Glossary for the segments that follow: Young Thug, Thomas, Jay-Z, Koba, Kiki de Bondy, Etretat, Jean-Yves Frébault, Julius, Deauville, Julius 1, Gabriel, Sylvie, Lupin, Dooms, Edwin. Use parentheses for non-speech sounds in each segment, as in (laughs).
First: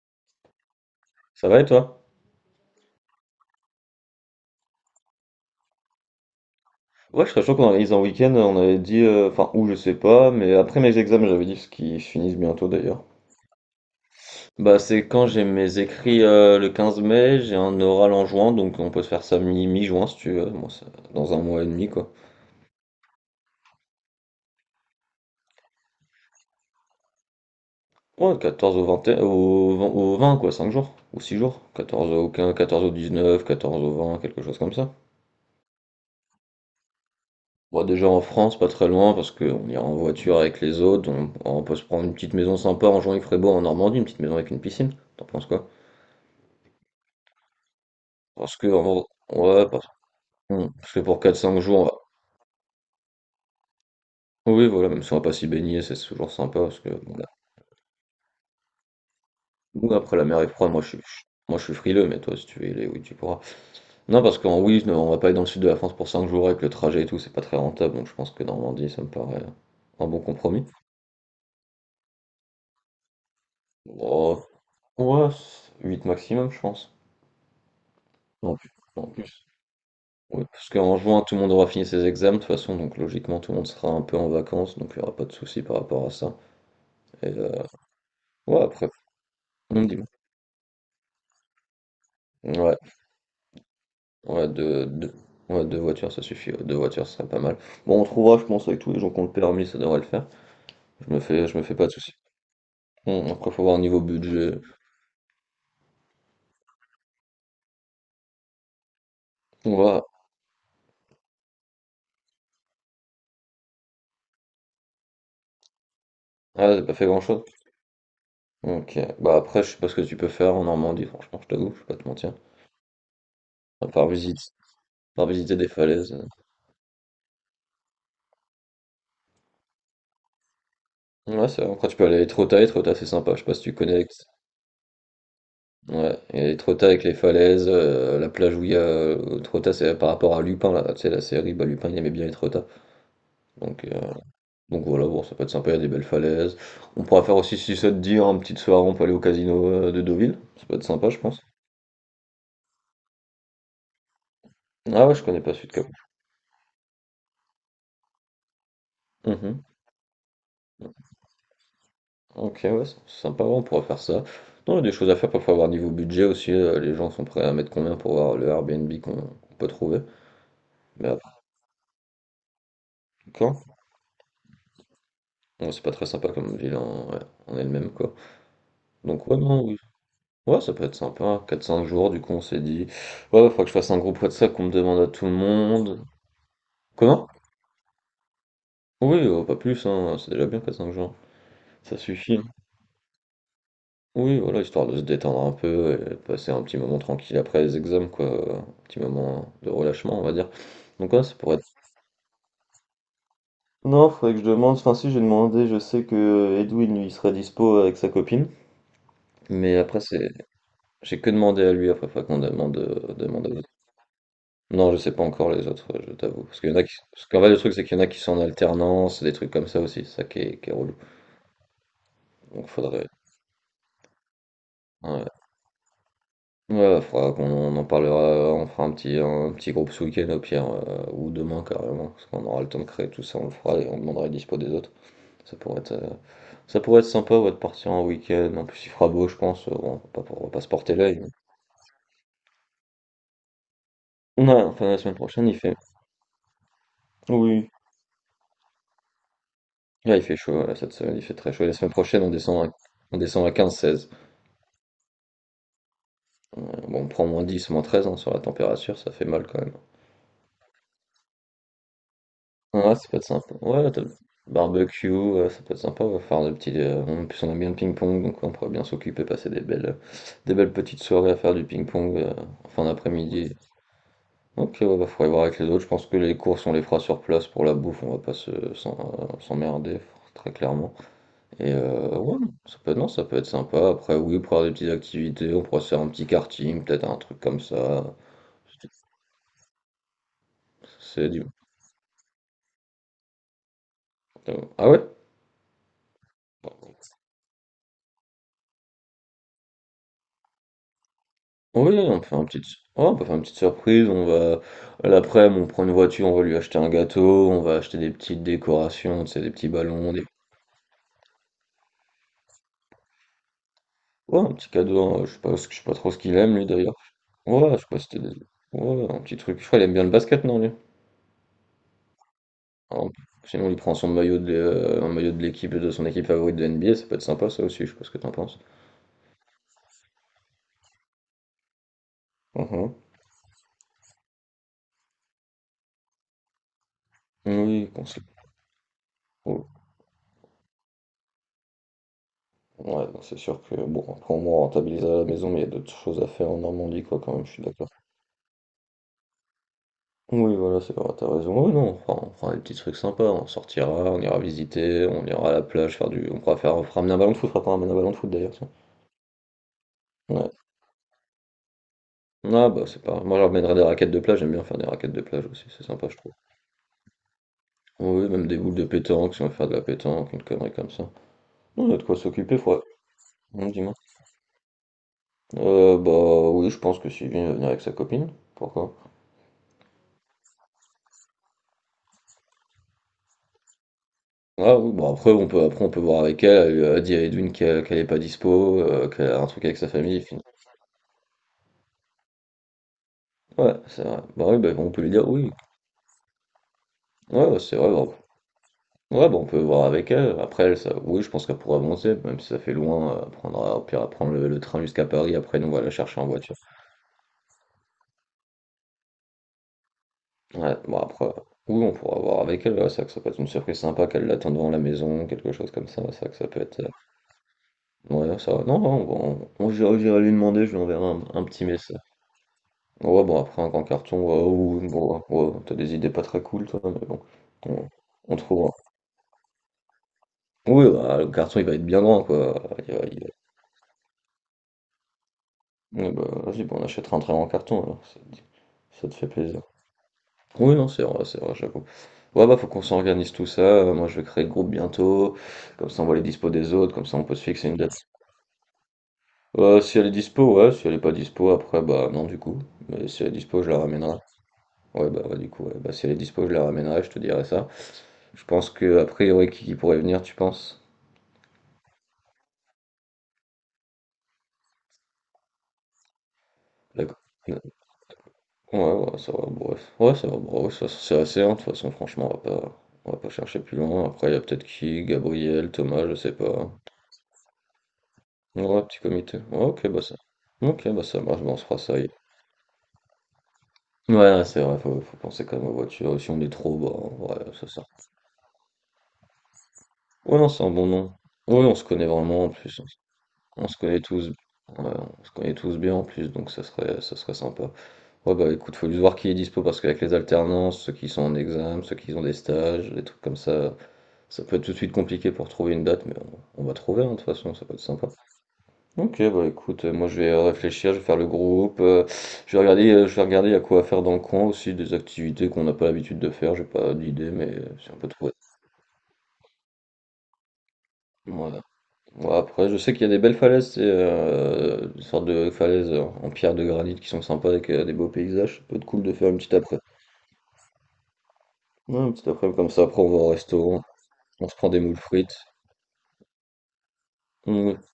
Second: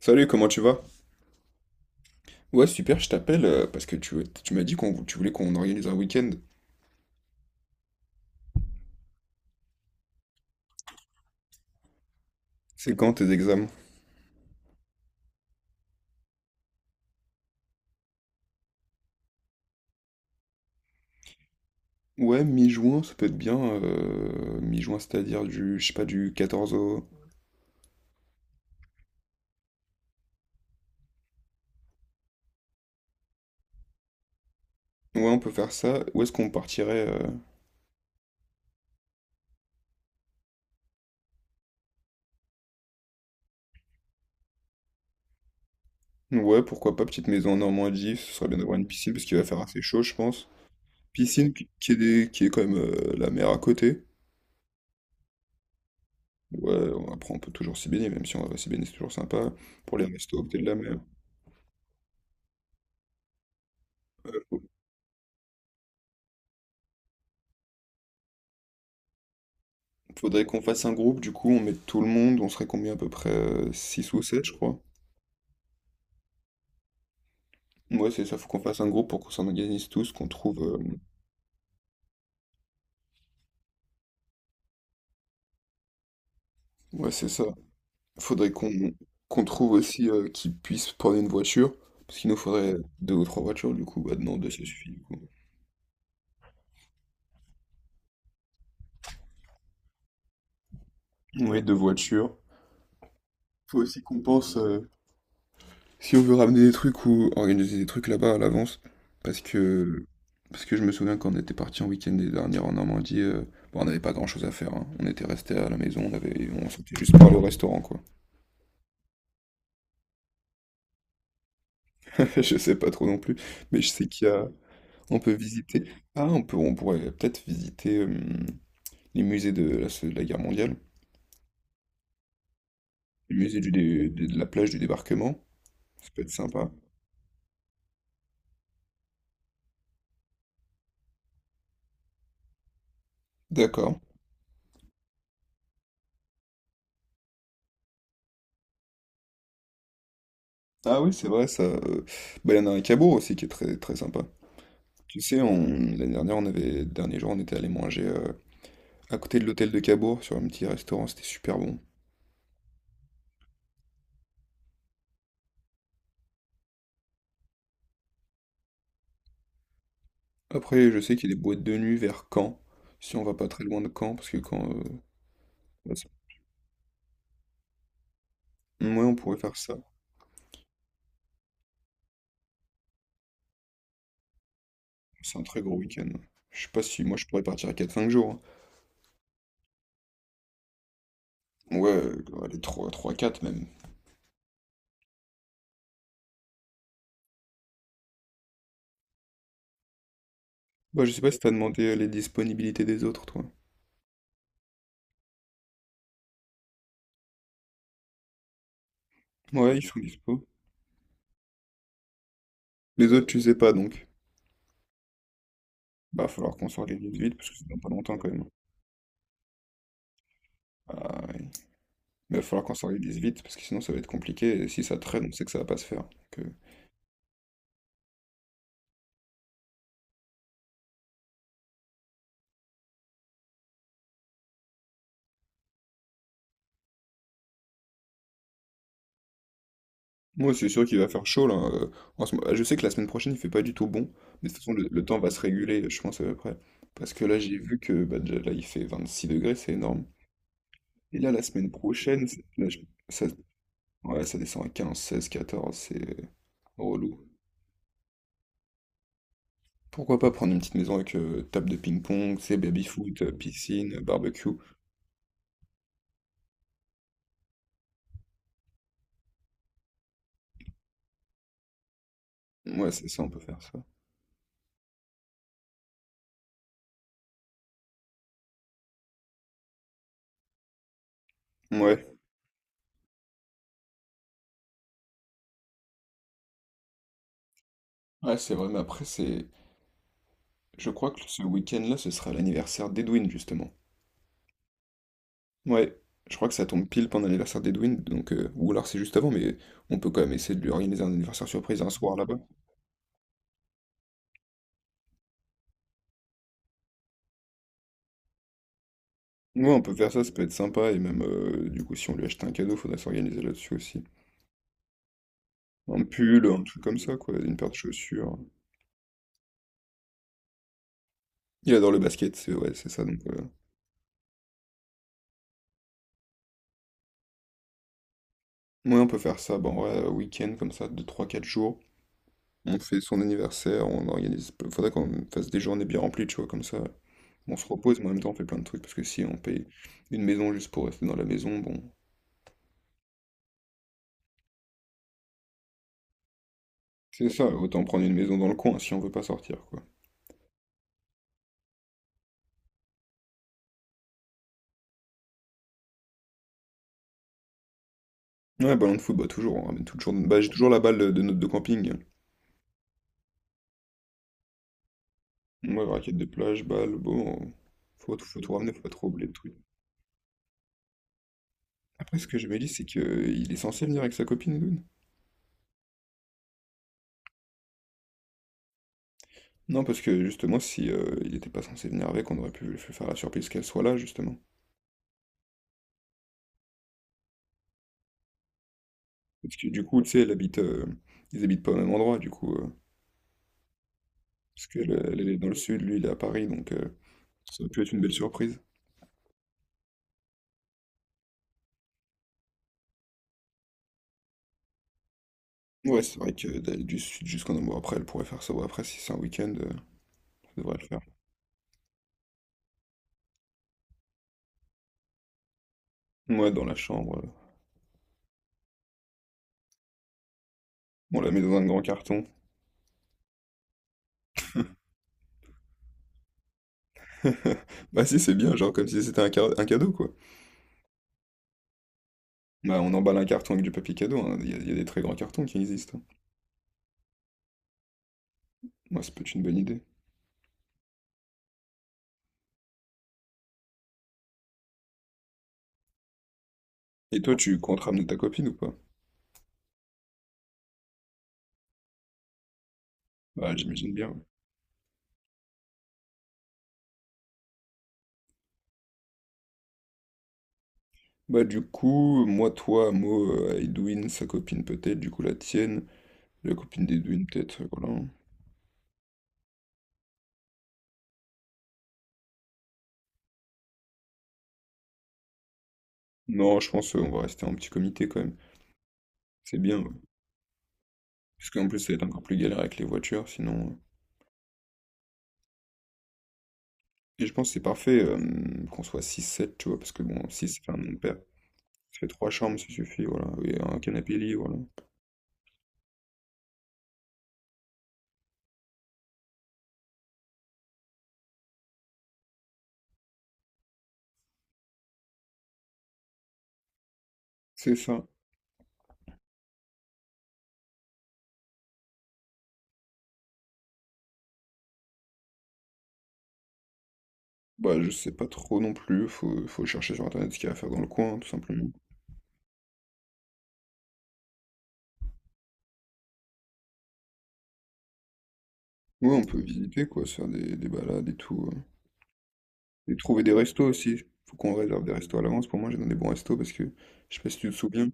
Salut, comment tu vas? Ça va et toi? Ouais, super, je t'appelle parce que tu m'as dit qu'on tu voulais qu'on organise un week-end. Ouais, je serais chaud qu'on organise un week-end, on avait dit, enfin, où je sais pas, mais après mes examens, j'avais dit, parce qu'ils finissent bientôt C'est d'ailleurs. quand tes examens? Bah, c'est quand j'ai mes écrits, le 15 mai, j'ai un oral en juin, donc on peut se faire ça mi-juin si tu veux, moi, dans un mois et demi quoi. Ouais, mi-juin, ça peut être bien. Mi-juin, c'est-à-dire du, je sais pas, du 14 au... Ouais, 14 au 20, au 20, au 20, quoi, 5 jours, ou 6 jours. 14 au 15, 14 au 19, 14 au 20, quelque chose comme ça. Ouais, on peut faire ça. Où est-ce qu'on partirait? Bon, déjà en France, pas très loin, parce qu'on ira en voiture avec les autres, on peut se prendre une petite maison sympa en Jean-Yves Frébault en Normandie, une petite maison avec une piscine. T'en penses quoi? Ouais, pourquoi pas, petite maison en Normandie, ce serait Parce bien que, d'avoir une en- piscine parce qu'il va faire ouais, assez chaud, je pense. Parce que pour quatre Piscine cinq qui est, jours, qui est quand même la mer à côté. Oui, voilà, même si on va pas s'y baigner, c'est toujours sympa, parce que, Ouais, bon, après on peut toujours s'y baigner, même si on va s'y baigner, c'est toujours sympa. ou Pour les après la mer restos, est peut-être froide, la mer. Moi je suis frileux, mais toi, si tu veux y aller, oui, tu pourras. Non, parce qu'en oui, non, on va pas aller dans le sud de la France pour 5 jours avec le trajet et tout, c'est pas très rentable, donc je pense que Normandie, ça me paraît un bon Faudrait qu'on compromis. fasse un groupe, du coup, on met tout le monde, on serait combien à peu près 6 ou 7 Oh, je crois. ouais, 8 maximum, je pense. Ouais, c'est ça, faut En qu'on plus. fasse un En groupe pour qu'on plus. s'organise tous, qu'on Ouais, trouve... parce qu'en juin, tout le monde aura fini ses examens, de toute façon, donc logiquement, tout le monde sera un peu en vacances, donc il n'y aura pas de souci par rapport à ça. Ouais, c'est Et, ça. Faudrait ouais, qu'on après, qu'on trouve on dit. aussi qui puisse prendre une voiture, parce qu'il nous faudrait Ouais, deux ou trois voitures, du coup, bah non, ouais, deux, ça suffit, du coup. ouais, deux voitures, ça suffit. Ouais, Deux voitures, ce serait pas mal. Bon, on trouvera, je pense, avec tous les gens qui ont le permis, ça devrait le faire. Je Ouais, me deux fais pas de soucis. voitures. Après, faut voir Faut niveau aussi qu'on pense... budget. Si on veut ramener des trucs ou organiser des trucs là-bas à l'avance, parce On va. que parce que je me souviens quand on était parti en week-end dernier en Normandie, bon, on n'avait pas grand-chose à faire, hein. On était resté à la maison, on Ah, t'as sortait pas fait juste par le grand-chose. restaurant quoi. Ok. Bah après, je sais pas ce que tu peux faire en Normandie, franchement, je t'avoue, je vais pas te mentir. (laughs) Je sais pas trop non plus, mais je À sais part qu'il y a visite, à on part peut visiter des visiter. falaises. Ah, euh. On pourrait peut-être visiter les musées de la guerre mondiale, Ouais, c'est vrai. Après, tu peux aller à Etretat, Etretat, c'est sympa. les Je sais pas musées si du tu connais. De la plage du débarquement. Ça Ouais, peut être il y a sympa. Etretat avec les falaises, la plage où il y a Etretat, c'est par rapport à Lupin, là. Tu sais, la série, bah Lupin, il aimait bien Etretat. Donc, D'accord. euh, Donc voilà, bon, ça peut être sympa, il y a des belles falaises. On pourra faire aussi, si ça te dit, hein, petite soirée, on peut aller au casino de Deauville. Ça peut être Ah sympa, oui, je c'est pense. vrai ça. Bah, il y en a un à Cabourg aussi qui est très très sympa. Ah ouais, Tu je sais, connais pas sud cap. l'année dernière, on avait, dernier jour, on était allé manger à côté de Mhm. l'hôtel de Cabourg sur un petit restaurant, c'était super bon. Ok, ouais, c'est sympa, ouais, on pourra faire ça. Non, il y a des choses à faire, parfois, voir niveau budget aussi. Les gens sont prêts à mettre combien pour voir le Airbnb qu'on peut trouver. Après, je Mais sais qu'il après, y a des boîtes de nuit vers Caen, si on va pas très quand? loin de Caen, parce que Caen, Ouais, c'est pas bah, très sympa comme ville en, ouais, en elle-même, quoi. ouais, on Donc pourrait ouais, faire non, ça. oui. Ouais, ça peut être sympa. 4-5 jours, du coup, on s'est dit. Ouais, il faudra que je fasse un groupe WhatsApp qu'on me demande à tout le C'est un très gros monde. week-end. Je sais pas si moi je Comment? pourrais partir à 4-5 jours, Oui, pas plus, hein, c'est déjà bien, 4-5 jours. hein. Ouais, Ça suffit, hein. allez, 3 3-4 même. Oui, voilà, histoire de se détendre un peu et de passer un petit moment tranquille après les examens, quoi, un petit moment de relâchement, on va dire. Bah, je Donc sais ouais, pas ça si t'as pourrait être demandé les disponibilités des autres, toi. non, faudrait que je demande, enfin si, j'ai demandé, je sais que Edwin, lui, il serait dispo avec sa copine, mais Ouais, ils sont après c'est dispo. j'ai que demandé à lui, après faudrait qu'on demande, Les autres, tu demande sais aux autres. pas donc. Non, je sais pas encore les autres, ouais, je Bah, t'avoue, falloir parce qu'on qu'il y en a qui s'organise parce vite, qu'en fait, parce que le c'est truc, dans c'est pas qu'il y en a longtemps qui quand sont en même. alternance, des trucs comme ça aussi, c'est ça qui est relou. Ah, ouais. Mais il va falloir Donc qu'on faudrait s'organise vite parce que sinon ça va être compliqué et si ça traîne, ouais. on sait que ça va pas se faire. Donc, Ouais, bah, faudra qu'on on en parlera, on fera un petit groupe ce week-end au pire, ou demain carrément, parce qu'on aura le temps de créer tout ça, on le fera et on demandera les dispo des autres. Ça pourrait être, euh, Ça pourrait être sympa ouais, de partir en week-end, en plus il fera beau je pense, bon, on va moi, pas se c'est sûr porter qu'il va l'œil. faire chaud là. Je sais que la semaine prochaine il fait pas du tout bon, mais de toute Ouais, façon enfin la le semaine temps va se prochaine il fait... réguler, je pense à peu près. Parce que là, j'ai Oui. vu que bah, déjà, là il fait 26 degrés, c'est énorme. Là il fait chaud, là, cette semaine Et il là, fait la très chaud, et semaine la semaine prochaine prochaine, on ça... descend à 15-16. ouais, ça descend à 15 16 14 c'est Euh, Bon, on relou. prend -10, -13 hein, sur la température, ça fait mal quand même. Pourquoi pas prendre une petite maison avec table de ping-pong, c'est Ouais, ça peut baby-foot, être sympa. Ouais, piscine, barbecue. barbecue, ça peut être sympa, ouais, faire des petits. En plus, on aime bien le ping-pong, donc on pourrait bien s'occuper, passer des belles petites soirées à faire du ping-pong, en fin, oui, Ouais, c'est ça, on peut d'après-midi. faire ça. Ok, ouais, bah, faudrait voir avec les autres. Je pense que les courses, on les fera sur place pour la bouffe, on va pas s'emmerder, très clairement. Et Ouais. Ouais, ça peut, non, ça peut être sympa. Après, oui, pour avoir des petites activités, on pourrait se faire un petit karting, peut-être un truc comme ça. Ouais, c'est vrai, mais après, c'est. Je crois que C'est ce du. week-end-là, ce sera l'anniversaire d'Edwin, justement. Ah ouais? Ouais, je crois que ça tombe pile pendant l'anniversaire d'Edwin, donc ou alors c'est juste avant, mais on peut quand même essayer de lui organiser un anniversaire surprise un Oui, soir on peut là-bas. faire une petite, ouais, on peut faire une petite surprise. L'après-midi, on prend une voiture, on va lui acheter un gâteau, on va acheter des petites décorations, tu sais, des petits Ouais, on peut faire ballons, ça, des, ça peut être sympa, et même du coup, si on lui achète un cadeau, faudra s'organiser là-dessus aussi. ouais, un petit cadeau. Hein, je sais pas, je sais pas Un trop ce qu'il pull, aime un lui truc d'ailleurs. comme ça, quoi, une paire Ouais, de je sais pas si c'était des... chaussures. Ouais, un petit truc. Je crois qu'il aime bien le basket, non lui? Il adore le basket, c'est ouais, c'est ça, Alors, donc sinon, il prend son maillot de, l'é- un maillot de l'équipe de son équipe favorite de NBA. Ça peut être sympa, ça aussi. Je sais pas ce que t'en penses. ouais, on peut faire ça, bon, ouais, week-end comme ça, de trois quatre jours. On Mhm. fait son anniversaire, on organise. Faudrait qu'on fasse des journées bien remplies, tu vois, comme ça. On se Oui, repose, qu'on mais en même se- temps on fait plein de trucs, parce que si on paye oh, une maison juste pour rester dans la maison, bon, Ouais, non, c'est sûr que bon, après au moins on rentabilise à la maison, mais il y a d'autres choses à faire en Normandie, quoi, c'est quand même. ça, Je suis autant d'accord. prendre une maison dans le coin si on veut pas sortir, quoi. Oui, voilà, c'est vrai, t'as raison. Oui, non, on fera des petits trucs sympas, on sortira, on ira visiter, on ira à la plage, faire du. On pourra faire, on fera ramener un ballon de foot, on fera pas ramener un ballon de foot d'ailleurs, tiens. Ouais, ballon de foot, bah toujours, on ramène toujours, bah, j'ai Ouais. toujours la balle de notre de camping. Ah bah c'est pas. Moi je ramènerai des raquettes de plage, j'aime bien faire des raquettes de plage aussi, Ouais, c'est sympa raquette je de trouve. plage, balle, bon, faut, Oui, faut même tout des ramener, boules faut de pas trop oublier le pétanque, si on veut truc. faire de la pétanque, une connerie comme ça. Non, on a de Après, quoi ce que je me s'occuper, dis, faut. c'est que il est Non, censé dis-moi. venir avec sa copine, Edoun. Bah oui, je pense que Sylvie va venir avec sa copine. Pourquoi? Non, parce que justement, si il était pas censé venir avec, on aurait pu lui faire la surprise qu'elle soit là, justement. Ah oui, bon après on peut voir avec elle, dit à Edwin qu'elle est pas dispo, qu'elle a un Parce truc que avec du sa coup, tu sais, famille. Ils habitent pas au même endroit, du coup, Ouais, c'est vrai. Bah oui, parce bah, qu'elle, on peut lui elle dire est dans oui. le sud, lui, il est à Paris, donc. Ouais, ouais, Ça aurait c'est pu vrai. être une Bah, belle surprise. ouais, bah, on peut voir avec elle. Après, elle, ça, oui, je pense qu'elle pourra avancer, même si ça fait loin. Elle prendra, au pire, elle prend le train jusqu'à Paris. Après, nous, on va la Ouais, c'est chercher en vrai que voiture. d'aller du sud jusqu'en Ambour, après, elle pourrait faire ça. Bon, après, si c'est un week-end, ça Ouais, devrait le bon, faire. après, oui, on pourra voir avec elle. Ouais, c'est vrai que ça peut être une surprise sympa qu'elle l'attende devant la maison, quelque chose comme ça. C'est vrai que ça Ouais, peut dans la être. Chambre. Ouais, ça va. Non, non, bon, j'irai lui demander, je lui enverrai On la met un dans petit un grand message. carton. Ouais, bon, après, un grand carton, ouais, ouais, ouais, ouais, t'as des idées pas très cool, toi, mais bon, on, (laughs) Bah si, c'est on bien, trouvera. genre comme si c'était un cadeau, quoi. Oui, bah, le carton il va être bien grand quoi. Bah on Il va- emballe un il carton avec du papier cadeau, hein. Il y a des très grands cartons qui existent, Ouais, hein. bah, vas-y, bah, on achètera un très grand carton alors, Ouais, ça ça te peut fait être une bonne plaisir. idée. Oui, non, c'est vrai, j'avoue. Ouais, bah, faut qu'on s'organise tout ça. Moi, je vais créer le groupe bientôt. Comme ça, on voit les dispos des autres. Comme ça, Et on toi, peut se tu fixer une comptes date. ramener ta copine ou pas? Si elle est dispo, ouais. Si elle est pas dispo, après, bah, non, du coup. Mais si elle est Bah dispo, je la j'imagine bien, ramènerai. ouais. Ouais, bah, ouais, du coup, ouais. Bah, si elle est dispo, je la ramènerai, je te dirai ça. Je pense que, a priori, qui pourrait venir, tu penses? Bah du coup, moi, toi, Mo, Edwin, sa copine peut-être, du coup la tienne, la copine D'accord. d'Edwin peut-être, voilà. Ouais, ouais, ça va, bref. Ouais, ça va, bref, ça, c'est assez, hein, de toute façon, franchement, on va pas chercher plus loin. Après, il y a peut-être qui, Gabriel, Thomas, je sais Non, je pas. pense qu'on va rester en petit comité quand même. Ouais, petit comité. C'est Ouais, bien, ok, ouais. bah ça. Ok, bah ça marche, bah on se Puisqu'en plus, fera ça va ça. être Hier. encore plus galère avec les voitures, sinon. Ouais, ouais, c'est vrai, faut penser quand même aux voitures. Et si on est trop, Et je bah, pense que ouais, c'est ça sert. parfait qu'on soit six sept tu vois, parce que bon, Ouais, 6 non, ça c'est un fait un bon nom de nom. père. Ouais, on se Ça connaît fait 3 vraiment, en chambres, ça plus. Suffit, voilà. Et On se un connaît canapé tous. Ouais, lit, voilà. on se connaît tous bien, en plus, donc ça serait sympa. Ouais, bah écoute, faut juste voir qui est dispo, parce qu'avec les alternances, ceux qui sont en examen, ceux qui ont des stages, des trucs comme ça. Ça peut être tout de suite compliqué pour trouver une date, mais on va trouver, hein, de toute façon, ça C'est peut être ça. sympa. Ok, bah écoute, moi je vais réfléchir, je vais faire le groupe, je vais regarder il y a quoi à faire dans le coin aussi, des activités qu'on n'a pas l'habitude de faire, j'ai pas d'idée, mais Bah, je si on peut sais pas trouver. trop non plus, faut, faut chercher sur internet ce qu'il y a à faire dans le coin, tout Voilà. simplement. Bon, après, je sais qu'il y a des belles falaises, c'est des sortes de falaises en pierre de granit qui sont sympas avec des beaux paysages, ça peut être cool de Ouais, on faire une peut petite après. visiter, quoi, se faire des balades et tout. Ouais, une petite après comme ça, Et après on va trouver au des restos restaurant, aussi. Faut on qu'on se prend des réserve des moules restos à frites. l'avance. Pour moi, j'ai dans des bons restos parce que, je sais pas si tu te Mm. souviens,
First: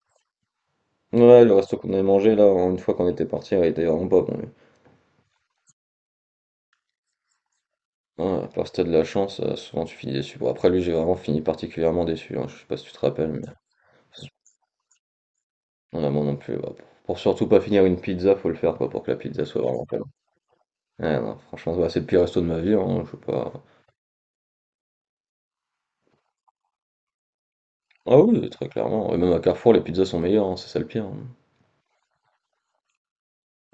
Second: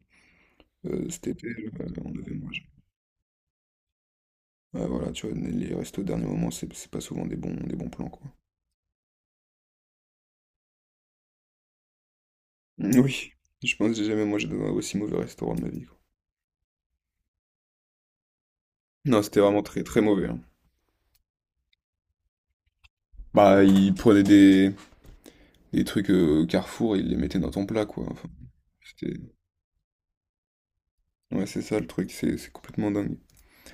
euh, cet Ouais, été, le euh, resto qu'on avait on devait mangé là, mangé. une fois qu'on était parti, il était vraiment pas bon, lui. Ouais, voilà, tu vois, les restos au dernier moment, c'est pas souvent des bons plans, quoi. Ouais, à part si t'as de la chance, souvent tu finis déçu. Bon après lui j'ai vraiment fini particulièrement déçu, hein, je sais pas si tu te rappelles Oui, mais je pense que j'ai jamais mangé dans un aussi mauvais restaurant de ma vie, quoi. non, moi non plus, bah, pour surtout pas finir une pizza, faut le faire quoi, pour que la Non, c'était pizza vraiment soit très vraiment très bonne. mauvais, hein. Ouais, non, franchement, bah, c'est le pire resto de ma vie, hein, je sais pas Bah, ils prenaient des trucs au Carrefour et ils les mettaient dans ton plat, quoi. ah Enfin, oui, oui, très clairement, c'était... et même à Carrefour les pizzas sont meilleures, hein, c'est ça le pire, hein. Ouais, c'est ça le truc, c'est complètement dingue.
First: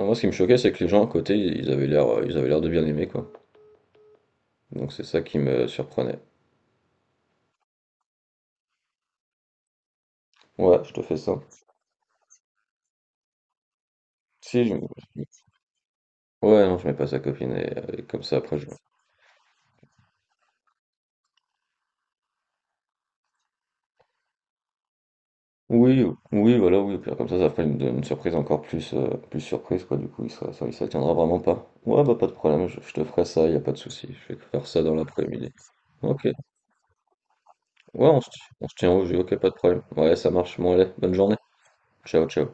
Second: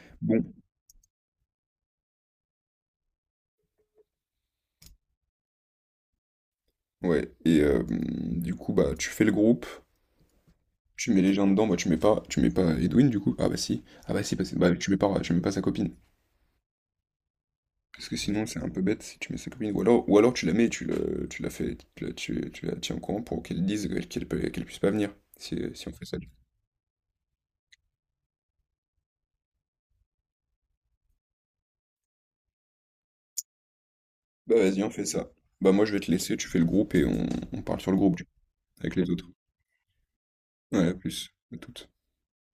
Non, moi ce qui me Bon, choquait c'est que les gens à côté ils avaient l'air de bien aimer quoi, donc c'est ça qui me surprenait. ouais, et du coup, bah, tu fais le groupe, Ouais, je te tu fais mets les ça. gens dedans, bah, tu mets pas Edwin, du coup. Ah bah si, Si bah, je tu mets pas sa copine. Ouais, non, je mets pas sa copine et Parce que comme ça sinon, après c'est je. un peu bête si tu mets sa copine. Ou alors tu la mets, tu la fais, tu la tiens au courant pour qu'elle dise qu'elle peut, qu'elle puisse pas venir, si on Oui, fait ça. oui, voilà, oui, au pire comme ça ferait une surprise encore plus, plus surprise, quoi, du coup, il sera, ça, il s'attiendra vraiment pas. Ouais, bah pas de problème, je te ferai ça, y a pas de souci, je vais te Bah faire vas-y, ça on dans fait ça. l'après-midi. Bah moi je vais te Ok, ouais, laisser, tu fais le groupe et on parle sur le groupe on du se, coup, on se tient avec au les jeu, autres. ok, pas de problème. Ouais, ça marche, bon, Ouais, allez, à bonne plus, journée, à toutes. ciao, ciao.